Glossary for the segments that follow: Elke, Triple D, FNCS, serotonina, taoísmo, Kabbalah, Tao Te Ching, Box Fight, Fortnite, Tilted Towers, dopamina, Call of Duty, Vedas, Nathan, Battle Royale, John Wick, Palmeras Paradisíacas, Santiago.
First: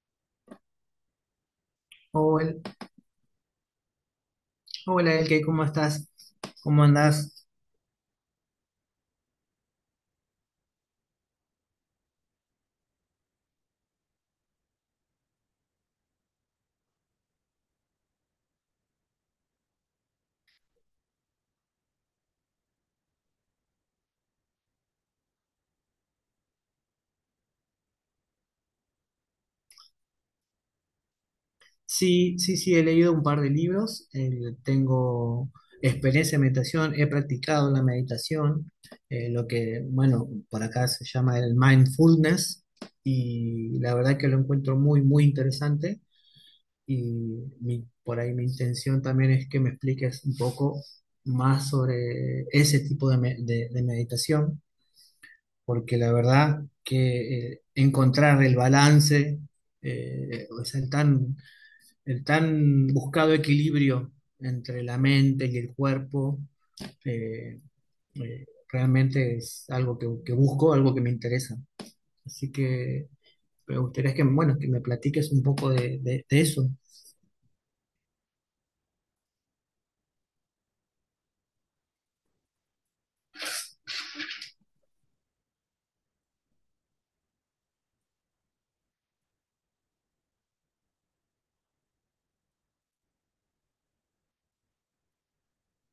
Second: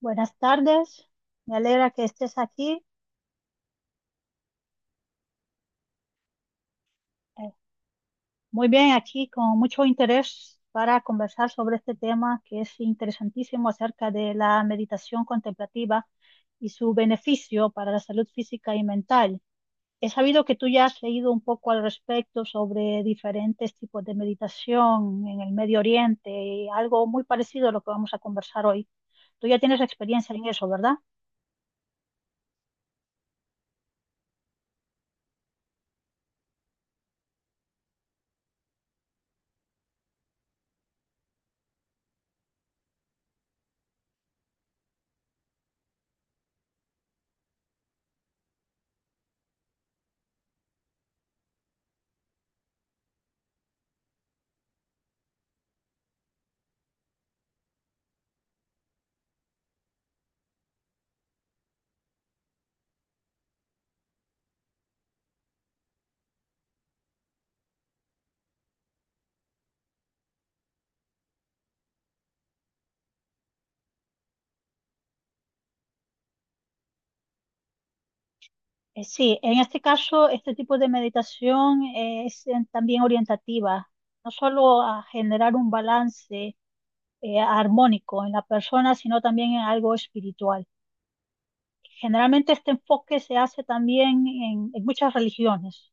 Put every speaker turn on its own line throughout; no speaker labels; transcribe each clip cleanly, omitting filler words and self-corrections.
Buenas tardes, me alegra que estés
Hola,
aquí.
hola Elke, ¿cómo estás? ¿Cómo andás?
eh, Muy bien, aquí con mucho interés para conversar sobre este tema que es interesantísimo acerca de la meditación contemplativa y su beneficio para la salud física y mental. He sabido que tú ya has leído un poco al respecto sobre diferentes tipos de meditación en el Medio Oriente, y algo muy parecido a lo que vamos a conversar hoy. Tú ya tienes experiencia en eso, ¿verdad?
Sí, sí, sí, he leído un par de libros, tengo experiencia en meditación, he practicado la meditación, bueno, por acá se llama el mindfulness, y la verdad que lo encuentro muy, muy interesante, y por ahí mi intención también es que me expliques un poco más sobre ese tipo de, me- de meditación porque la verdad que encontrar el balance, o sea, el tan buscado equilibrio entre la mente y el cuerpo, eh, realmente es algo que busco, algo que me interesa. Así que me gustaría que, bueno, que me platiques un poco de eso.
Sí, en este caso, este tipo de meditación es también orientativa, no solo a generar un balance armónico en la persona, sino también en algo espiritual. Generalmente este enfoque se hace también en muchas religiones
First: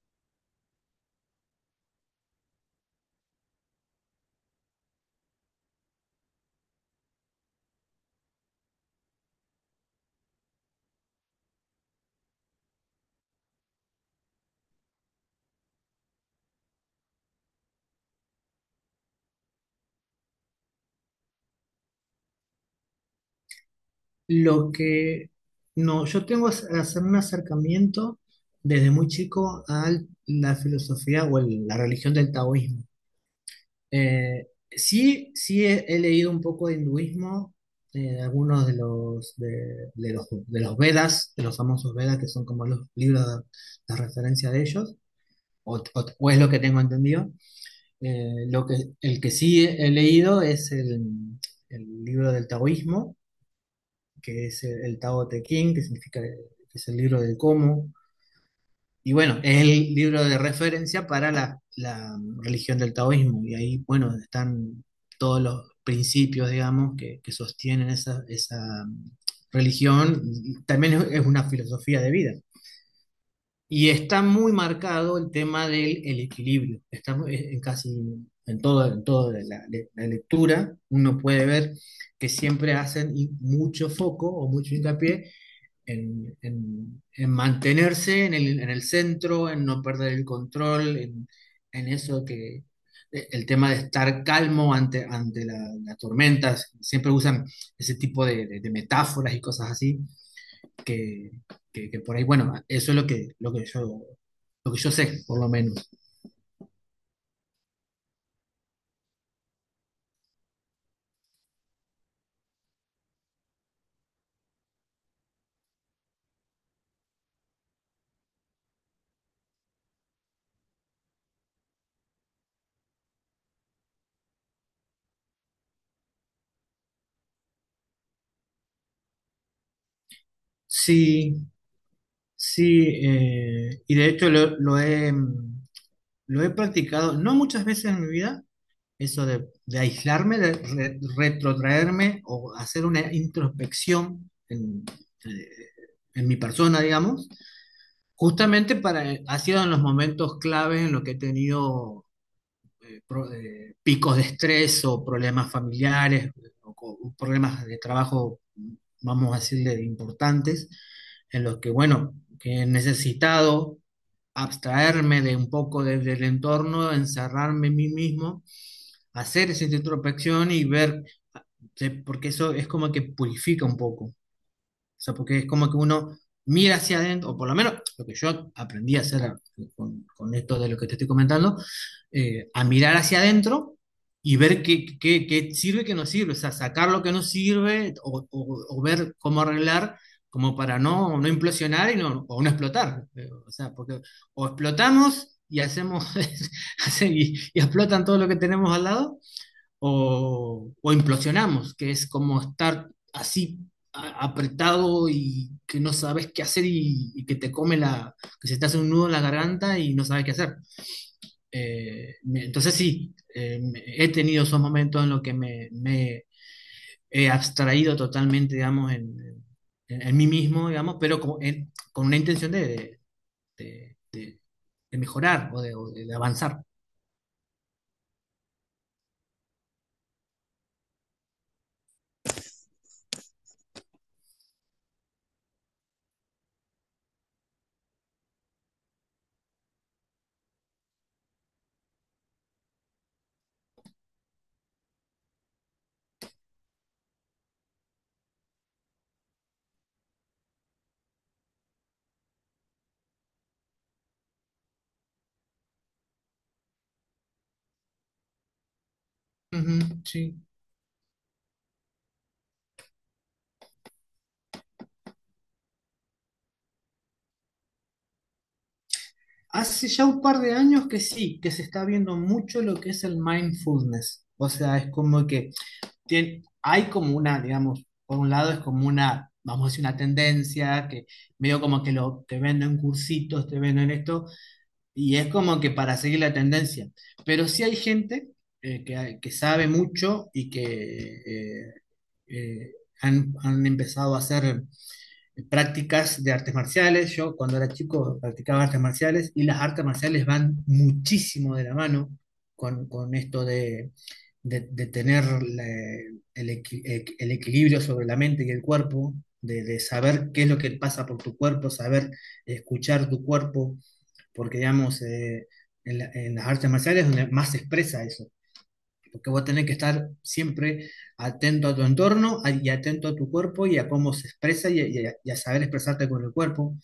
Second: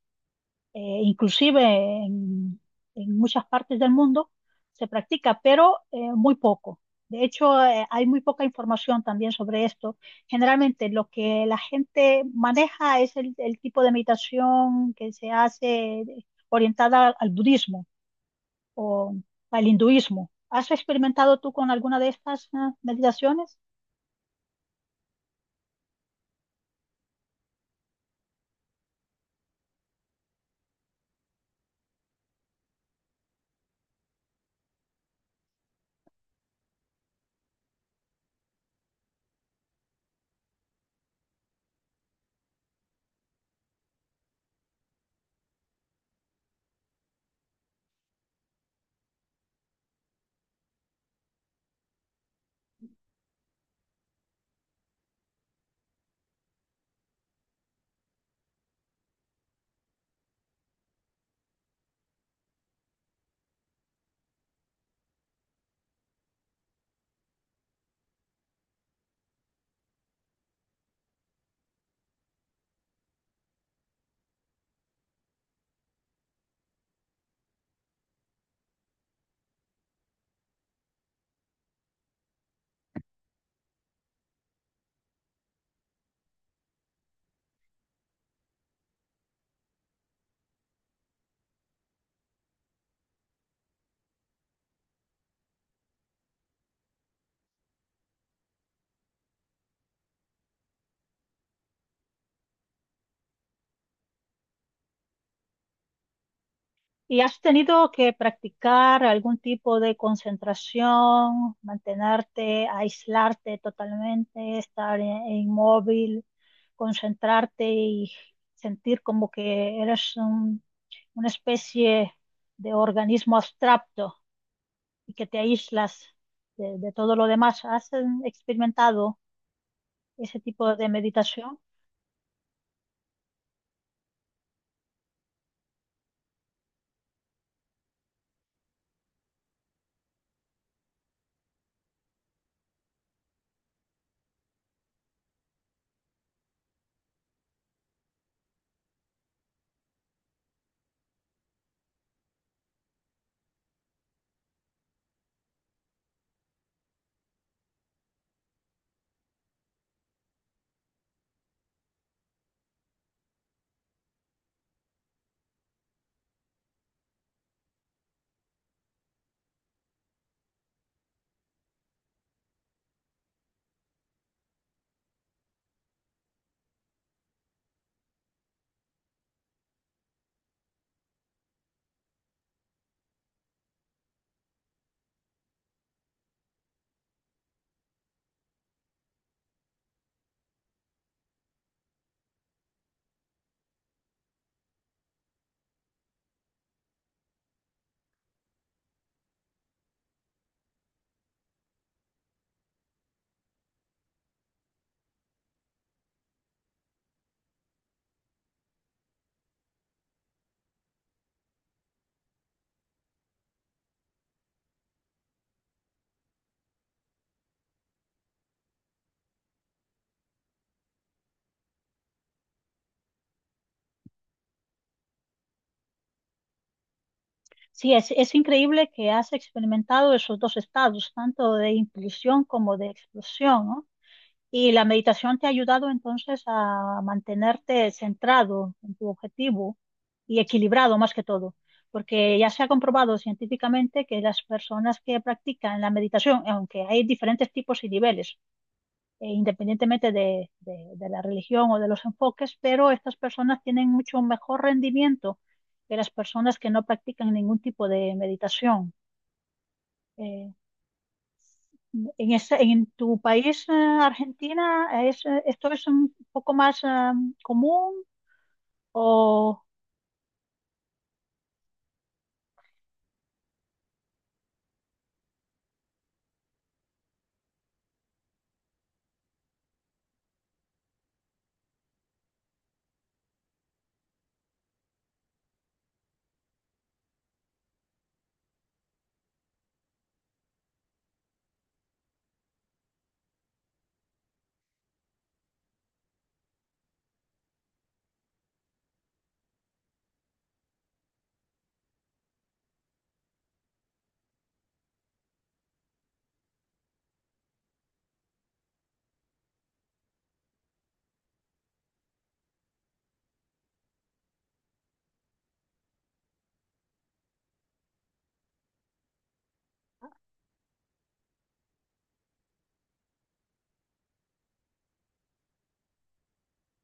inclusive en, en muchas partes del mundo se practica, pero muy poco. De hecho, hay muy poca información también sobre esto. Generalmente lo que la gente maneja es el tipo de meditación que se hace orientada al budismo o al hinduismo. ¿Has experimentado tú con alguna de estas meditaciones?
Lo que no, yo tengo es hacer un acercamiento desde muy chico a la filosofía o la religión del taoísmo. Sí, sí he leído un poco de hinduismo, algunos de los Vedas, de los famosos Vedas, que son como los libros de referencia de ellos, o es lo que tengo entendido. Eh, lo que, el que sí he leído es el libro del taoísmo, que es el Tao Te Ching, que significa que es el libro del cómo, y bueno, es el libro de referencia para la religión del taoísmo. Y ahí, bueno, están todos los principios, digamos, que sostienen esa religión. Y también es una filosofía de vida. Y está muy marcado el tema del el equilibrio. Está en casi en todo, en toda lectura, uno puede ver que siempre hacen mucho foco o mucho hincapié en mantenerse en el centro, en no perder el control, en eso que el tema de estar calmo ante, las tormentas, siempre usan ese tipo de metáforas y cosas así, que, que por ahí, bueno, eso es lo que yo sé, por lo menos.
¿Y has tenido que practicar algún tipo de concentración, mantenerte, aislarte totalmente, estar inmóvil, concentrarte y sentir como que una especie de organismo abstracto y que te aíslas de todo lo demás? ¿Has experimentado ese tipo de
Sí,
meditación?
sí, y de hecho lo he practicado, no muchas veces en mi vida. Eso de aislarme, de retrotraerme o hacer una introspección eh, en mi persona, digamos, justamente para, ha sido en los momentos claves en los que he tenido picos de estrés o problemas familiares o problemas de trabajo, vamos a decirle, importantes, en los que, bueno, que he necesitado abstraerme de un poco del entorno, encerrarme en mí mismo hacer esa introspección y ver, porque eso es como que purifica un poco, o sea, porque es como que uno mira hacia adentro, o por lo menos lo que yo aprendí a hacer con esto de lo que te estoy comentando, a mirar hacia adentro y ver qué sirve y qué no sirve, o sea, sacar lo que no sirve o ver cómo arreglar. Como para no implosionar y no, o no explotar. O sea, porque o explotamos y hacemos y explotan todo lo que tenemos al lado, o implosionamos, que es como estar así apretado y que no sabes qué hacer y que te come que se te hace un nudo en la garganta y no sabes qué hacer. Entonces sí, he tenido esos momentos en los que me he abstraído totalmente, digamos, en mí mismo, digamos, pero con una intención de- de- de mejorar o de avanzar.
Sí, es increíble que has experimentado esos dos estados, tanto de inclusión como de explosión, ¿no? Y la meditación te ha ayudado entonces a mantenerte centrado en tu objetivo y equilibrado más que todo, porque ya se ha comprobado científicamente que las personas que practican la meditación, aunque hay diferentes tipos y niveles, independientemente de, de la religión o de los enfoques, pero estas personas tienen mucho mejor rendimiento que las personas que no practican ningún tipo de meditación.
Ujú, sí.
Eh, en ese, en tu país, Argentina, es, esto es un poco más común o
Hace ya un par de años que sí, que se está viendo mucho lo que es el mindfulness. O sea, es como que hay como una, digamos, por un lado es como una, vamos a decir, una tendencia que medio como que te venden cursitos, te venden esto, y es como que para seguir la tendencia. Pero sí hay gente que sabe mucho y que eh, eh, han empezado a hacer prácticas de artes marciales. Yo cuando era chico practicaba artes marciales y las artes marciales van muchísimo de la mano con esto de tener el, equi- el equilibrio sobre la mente y el cuerpo, de saber qué es lo que pasa por tu cuerpo, saber escuchar tu cuerpo, porque digamos, en las artes marciales es donde más se expresa eso porque vos tenés que estar siempre atento a tu entorno y atento a tu cuerpo y a cómo se expresa y a saber expresarte con el cuerpo.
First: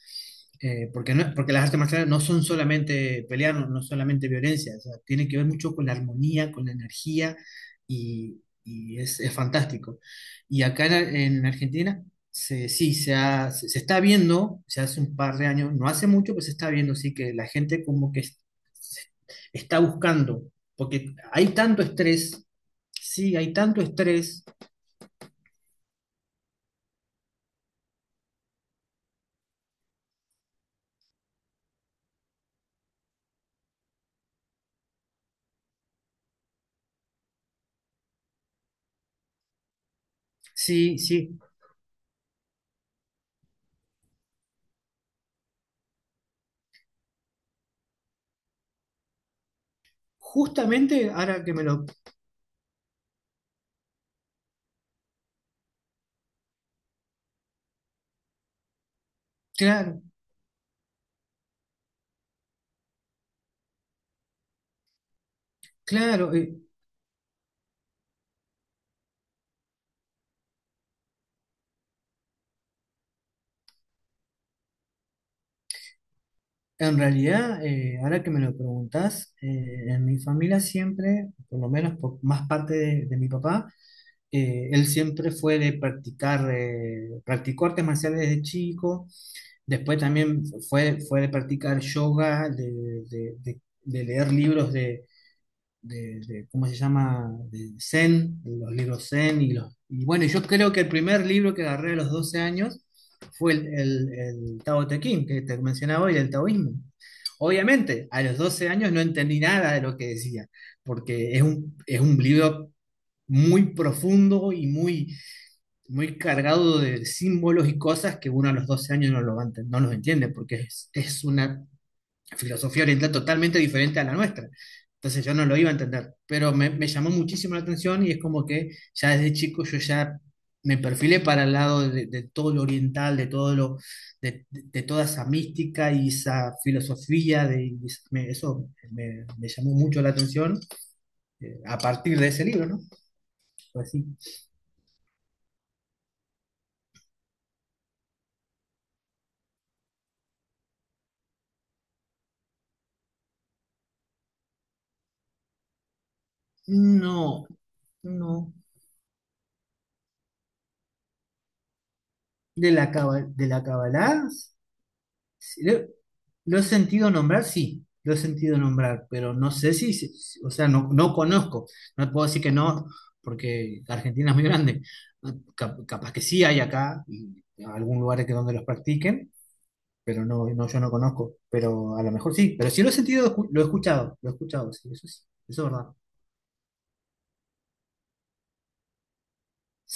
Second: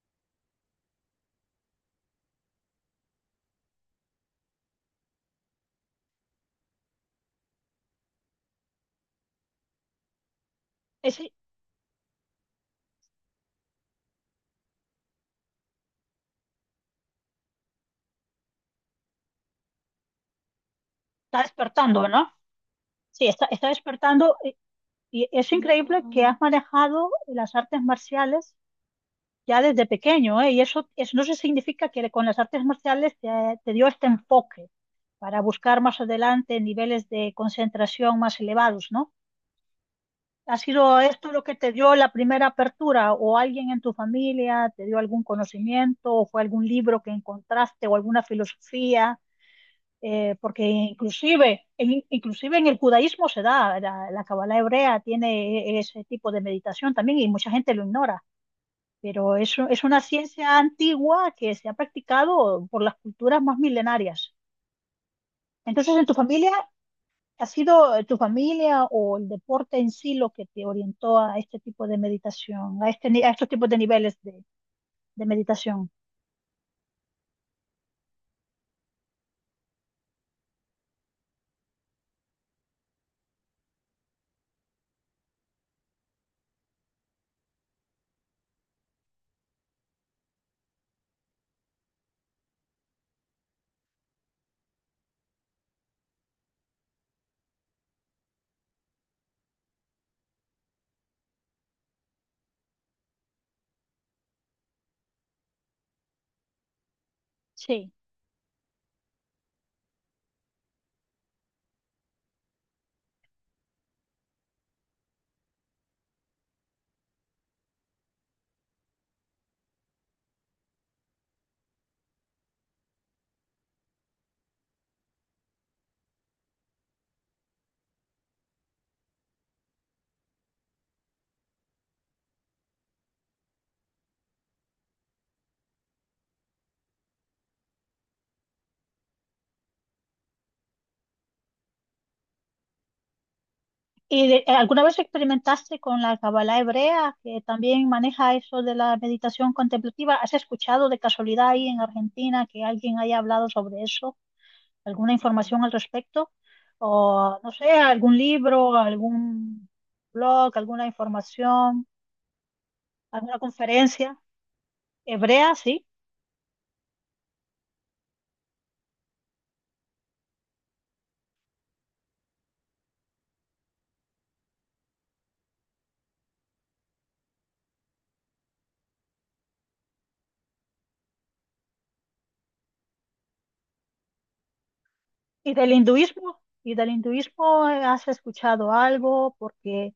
Porque, porque las artes marciales no son solamente pelear, no, no solamente violencia, o sea, tiene que ver mucho con la armonía, con la energía y es fantástico. Y acá en,
es-
en Argentina, sí, se está viendo, se hace un par de años, no hace mucho, pues se está viendo, sí, que la gente como que se- está buscando, porque
está
hay tanto
despertando, ¿no?
estrés,
Sí,
sí,
está,
hay
está
tanto
despertando
estrés,
y es increíble que has manejado las artes marciales ya desde pequeño, ¿eh? Y eso no se significa que con las artes marciales te dio este enfoque para buscar más adelante niveles de concentración más elevados, ¿no? ¿Ha
sí,
sido esto
sí.
lo que te dio la primera apertura? ¿O alguien en tu familia te dio algún conocimiento? ¿O fue algún libro que encontraste o alguna filosofía? Porque
Justamente ahora que me
inclusive,
lo...
inclusive en el judaísmo se da, la Kabbalah hebrea tiene ese tipo de meditación también y mucha gente lo ignora, pero es una
Claro,
ciencia antigua que se ha practicado por las culturas más milenarias. Entonces, en tu
claro.
familia ¿ha sido tu familia o el deporte en sí lo que te orientó a este tipo de meditación, a, este, a estos tipos de niveles de meditación?
En realidad, ahora que me lo preguntás, en mi familia siempre, por lo menos por más parte de mi papá, él siempre fue de practicar, practicó artes marciales desde chico, después también fue de practicar yoga, de leer libros de ¿cómo se llama? De Zen, de los libros Zen y los... Y bueno, yo creo que el primer libro que agarré a los 12 años fue el Tao Te Ching, que te mencionaba hoy, el taoísmo.
Sí.
Obviamente, a los 12 años no entendí nada de lo que decía, porque es un libro muy profundo y muy, muy cargado de símbolos y cosas que uno a los 12 años no, lo va a enten- no los entiende, porque es una filosofía oriental totalmente diferente a la nuestra. Entonces yo no lo iba a entender, pero me llamó muchísimo la atención y es como que ya desde chico yo ya me perfilé para el lado de todo lo oriental, de todo lo, de toda esa mística y esa filosofía, de, y es- me- eso me llamó mucho la atención a partir de ese libro, ¿no? Pues sí.
¿Y alguna vez experimentaste con la Kabbalah hebrea, que también maneja eso de la meditación contemplativa? ¿Has escuchado de casualidad ahí en Argentina que alguien haya hablado sobre eso? ¿Alguna información al respecto? O,
No,
no sé, algún
no.
libro, algún blog, alguna información, alguna
De la
conferencia
Kabbalah.
hebrea,
Sí, Lo,
sí.
lo he sentido nombrar, sí, lo he sentido nombrar, pero no sé o sea, no conozco, no puedo decir que no, porque Argentina es muy grande. Ah, capaz que sí hay acá, y algún lugar que donde los practiquen, pero no, no, yo no conozco, pero a lo mejor sí, pero sí lo he sentido, lo he escuchado, sí,
¿Y
eso es
del
verdad.
hinduismo? ¿Y del hinduismo has escuchado algo? Porque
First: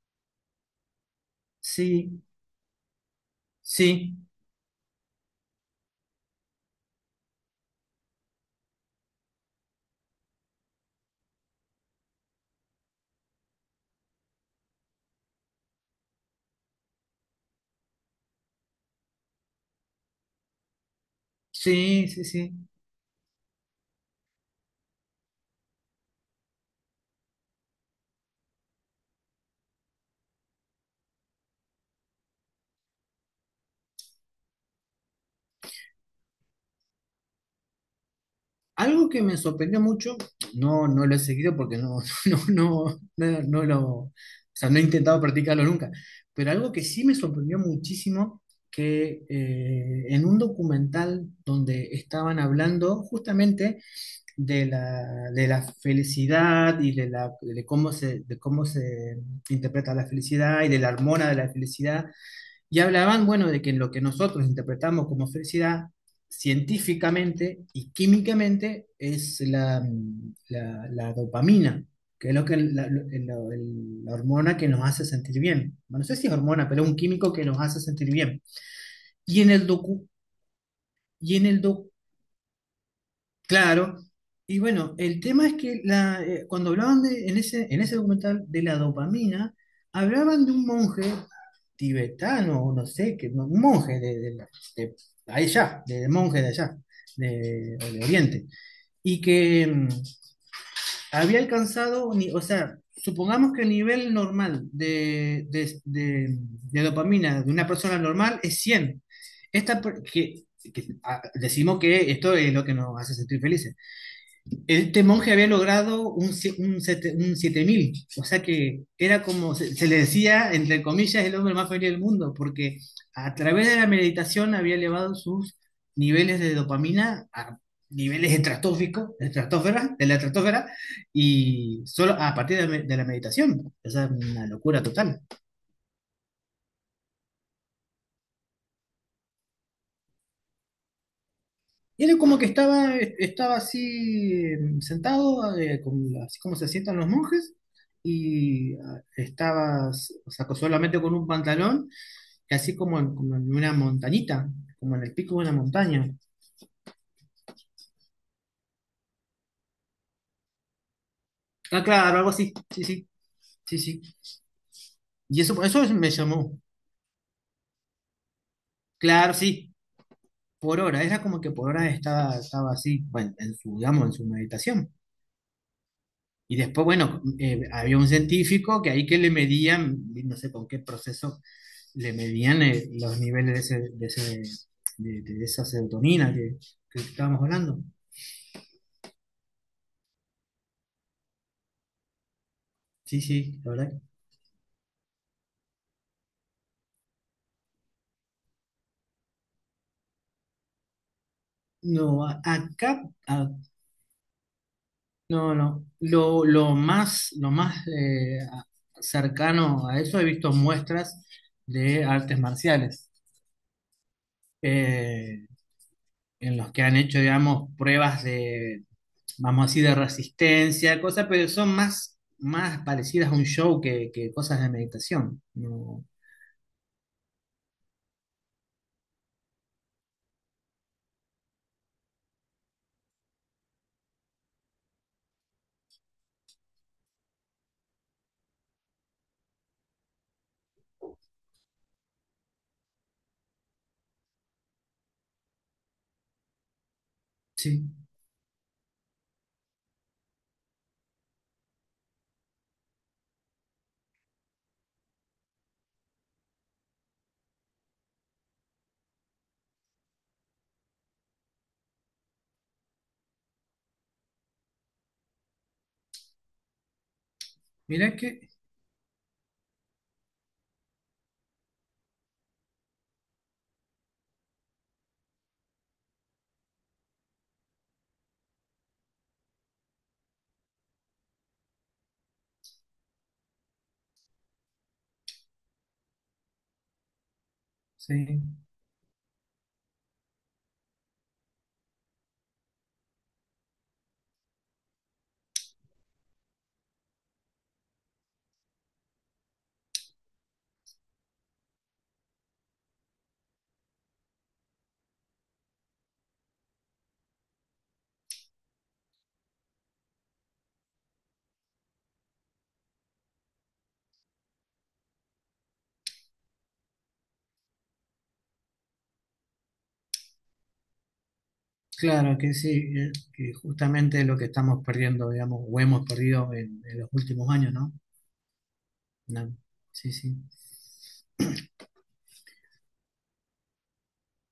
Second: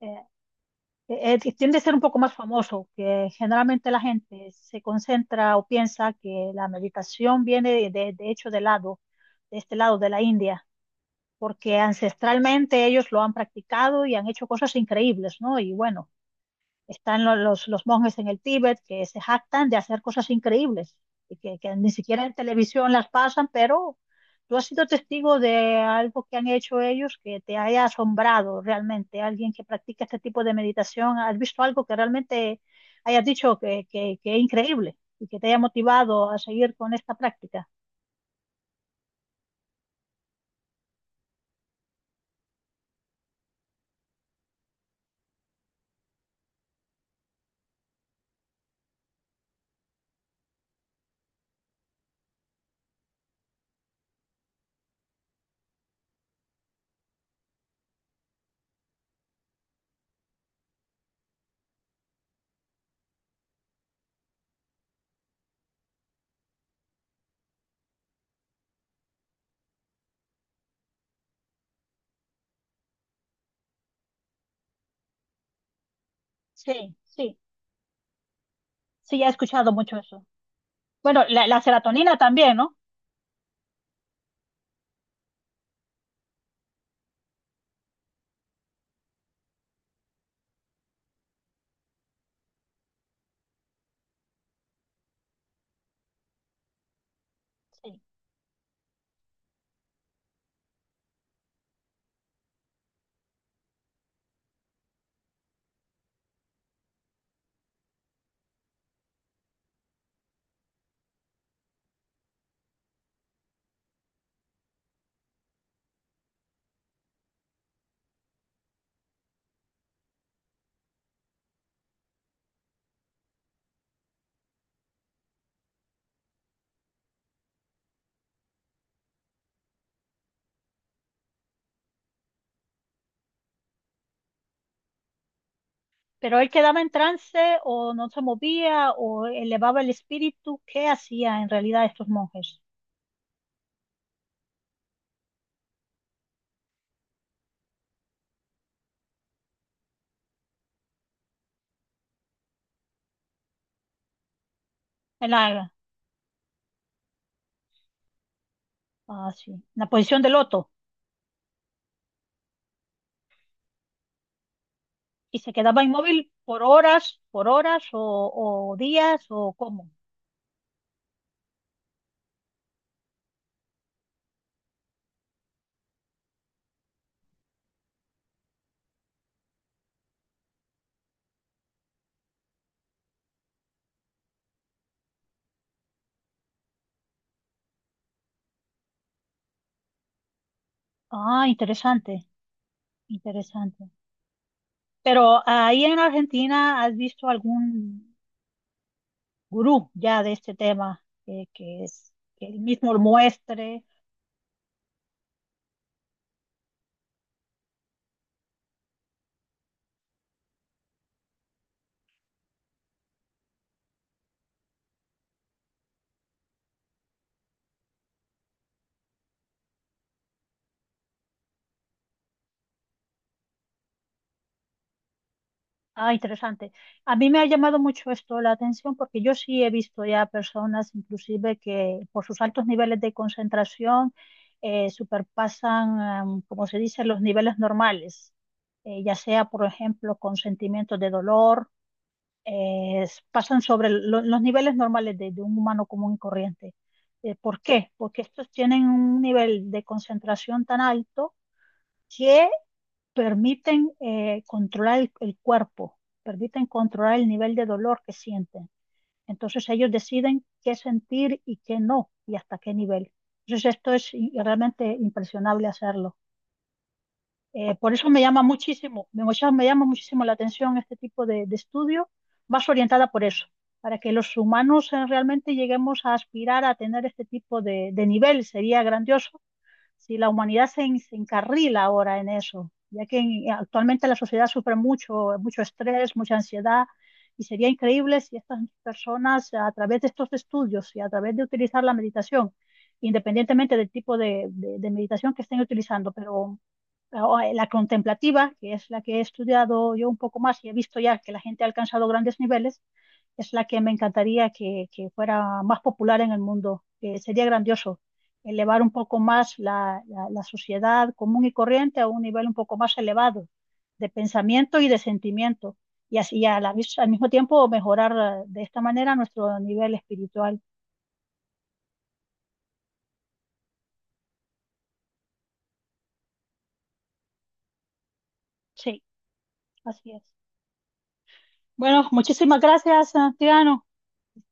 eh, tiende a ser un poco
Sí,
más famoso, que generalmente la
sí,
gente se concentra o piensa que la meditación viene de, de hecho del lado, de este lado de la India, porque ancestralmente ellos lo han practicado y han hecho cosas increíbles, ¿no? Y bueno. Están los monjes en el Tíbet que se jactan de hacer cosas increíbles y que ni
sí, sí,
siquiera en
sí. Sí.
televisión las pasan, pero tú has sido testigo de algo que han hecho ellos que te haya asombrado realmente. Alguien que practica este tipo de meditación, ¿has visto algo que realmente hayas dicho que es increíble y que te haya motivado a seguir con esta práctica?
Algo que me sorprendió mucho, no, no lo he seguido porque no, no, no, no, o sea, no he intentado practicarlo nunca, pero algo que sí me sorprendió muchísimo, que en un documental donde estaban hablando justamente de la, de la felicidad y de, la, de cómo se interpreta la felicidad y de la hormona de la felicidad, y hablaban, bueno, de que en lo que nosotros interpretamos como felicidad, científicamente y químicamente, es la dopamina, que es lo que la hormona que nos hace sentir bien. Bueno, no sé si es hormona, pero es
Sí,
un químico
sí,
que nos hace sentir bien.
sí, ya he
Y en el
escuchado mucho
docu,
eso. Bueno,
y en
la
el doc-
serotonina también, ¿no?
Claro. Y bueno, el tema es que cuando hablaban en ese documental de la dopamina, hablaban de un monje tibetano, o no sé, que, no, un monje de allá, o
Sí.
de Oriente, y que había alcanzado, o sea, supongamos que el nivel normal de dopamina de una persona normal es 100. Esta, per- que, ah, Decimos que esto es lo que nos hace sentir felices. Este monje había logrado un, sie- un, sete- un 7.000, o sea que era como se le decía, entre comillas, el hombre más feliz del mundo, porque a través de la meditación había elevado sus niveles de dopamina a niveles estratosféricos, estratosfera, de la estratosfera, y solo a partir de la meditación. O sea, una locura total.
Pero él quedaba en trance o no se movía o elevaba el espíritu. ¿Qué hacía en realidad
Y
estos
él como que
monjes?
estaba así sentado, así como se sientan los monjes, y estaba, o sea, solamente con un pantalón, y así como en una montañita, como en el
En
pico de una
la,
montaña.
ah, sí, en la posición de loto.
Ah, claro, algo así, sí, sí, sí, sí.
¿Y
Y
se
eso
quedaba
me
inmóvil
llamó,
por horas o días
claro,
o
sí,
cómo?
por hora, era como que por hora estaba así, bueno, en su, digamos, en su meditación. Y después, bueno, había un científico que ahí que le medían, no sé con qué proceso le medían los niveles de esa serotonina que estábamos hablando.
Ah, interesante,
Sí, sí, la
interesante.
verdad.
Pero ahí en Argentina, ¿has visto algún gurú ya de este tema que,
No,
es, que él
acá,
mismo muestre?
no, no. Lo más cercano a eso he visto muestras de artes marciales eh, en los que han hecho, digamos, pruebas de, vamos así, de resistencia, cosas, pero son más parecidas a un show que cosas de meditación. No,
Ah, interesante. A mí me ha llamado mucho esto la atención porque yo sí he visto ya personas, inclusive, que por sus altos niveles de concentración superpasan, como se dice, los niveles normales, ya sea, por ejemplo, con sentimientos de dolor, pasan sobre los niveles normales de un humano común y corriente. ¿Por
sí.
qué? Porque estos tienen un nivel de concentración tan alto permiten controlar el cuerpo, permiten controlar el nivel de dolor que sienten. Entonces ellos deciden qué sentir y qué no y hasta qué nivel. Entonces esto es realmente impresionable hacerlo. Por eso
Mirá
me llama
que
muchísimo, me llama muchísimo la atención este tipo de estudio, más orientada por eso, para que los humanos realmente lleguemos a aspirar a tener este tipo de nivel. Sería grandioso si la humanidad se, se encarrila ahora en eso, ya que actualmente la sociedad sufre mucho, mucho estrés, mucha ansiedad, y sería increíble si
sí,
estas personas a través de estos estudios y a través de utilizar la meditación, independientemente del tipo de, de meditación que estén utilizando, pero ah, la contemplativa, que es la que he estudiado yo un poco más y he visto ya que la gente ha alcanzado grandes niveles, es la que me encantaría que fuera más popular en el mundo. Que sería grandioso elevar un poco más la, la sociedad común y corriente a un nivel un poco más elevado de pensamiento y de sentimiento. Y así a al mismo tiempo mejorar de esta manera nuestro nivel espiritual.
claro que sí, que justamente es lo que estamos perdiendo, digamos, o hemos perdido en los últimos años, ¿no?
Sí,
No,
así
sí,
es.
sí.
Bueno, muchísimas gracias, Santiago.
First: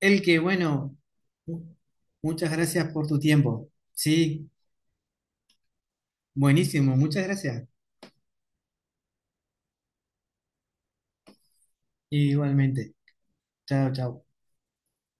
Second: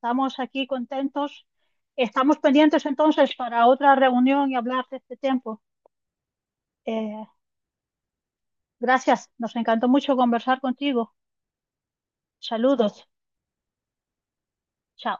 El que,
aquí
bueno,
contentos.
mu-
Estamos
Muchas
pendientes
gracias por tu
entonces para
tiempo.
otra reunión
Sí,
y hablar de este tiempo.
buenísimo, muchas
Eh,
gracias.
Gracias, nos encantó mucho conversar contigo.
Igualmente.
Saludos.
Chao, chao.
Chao.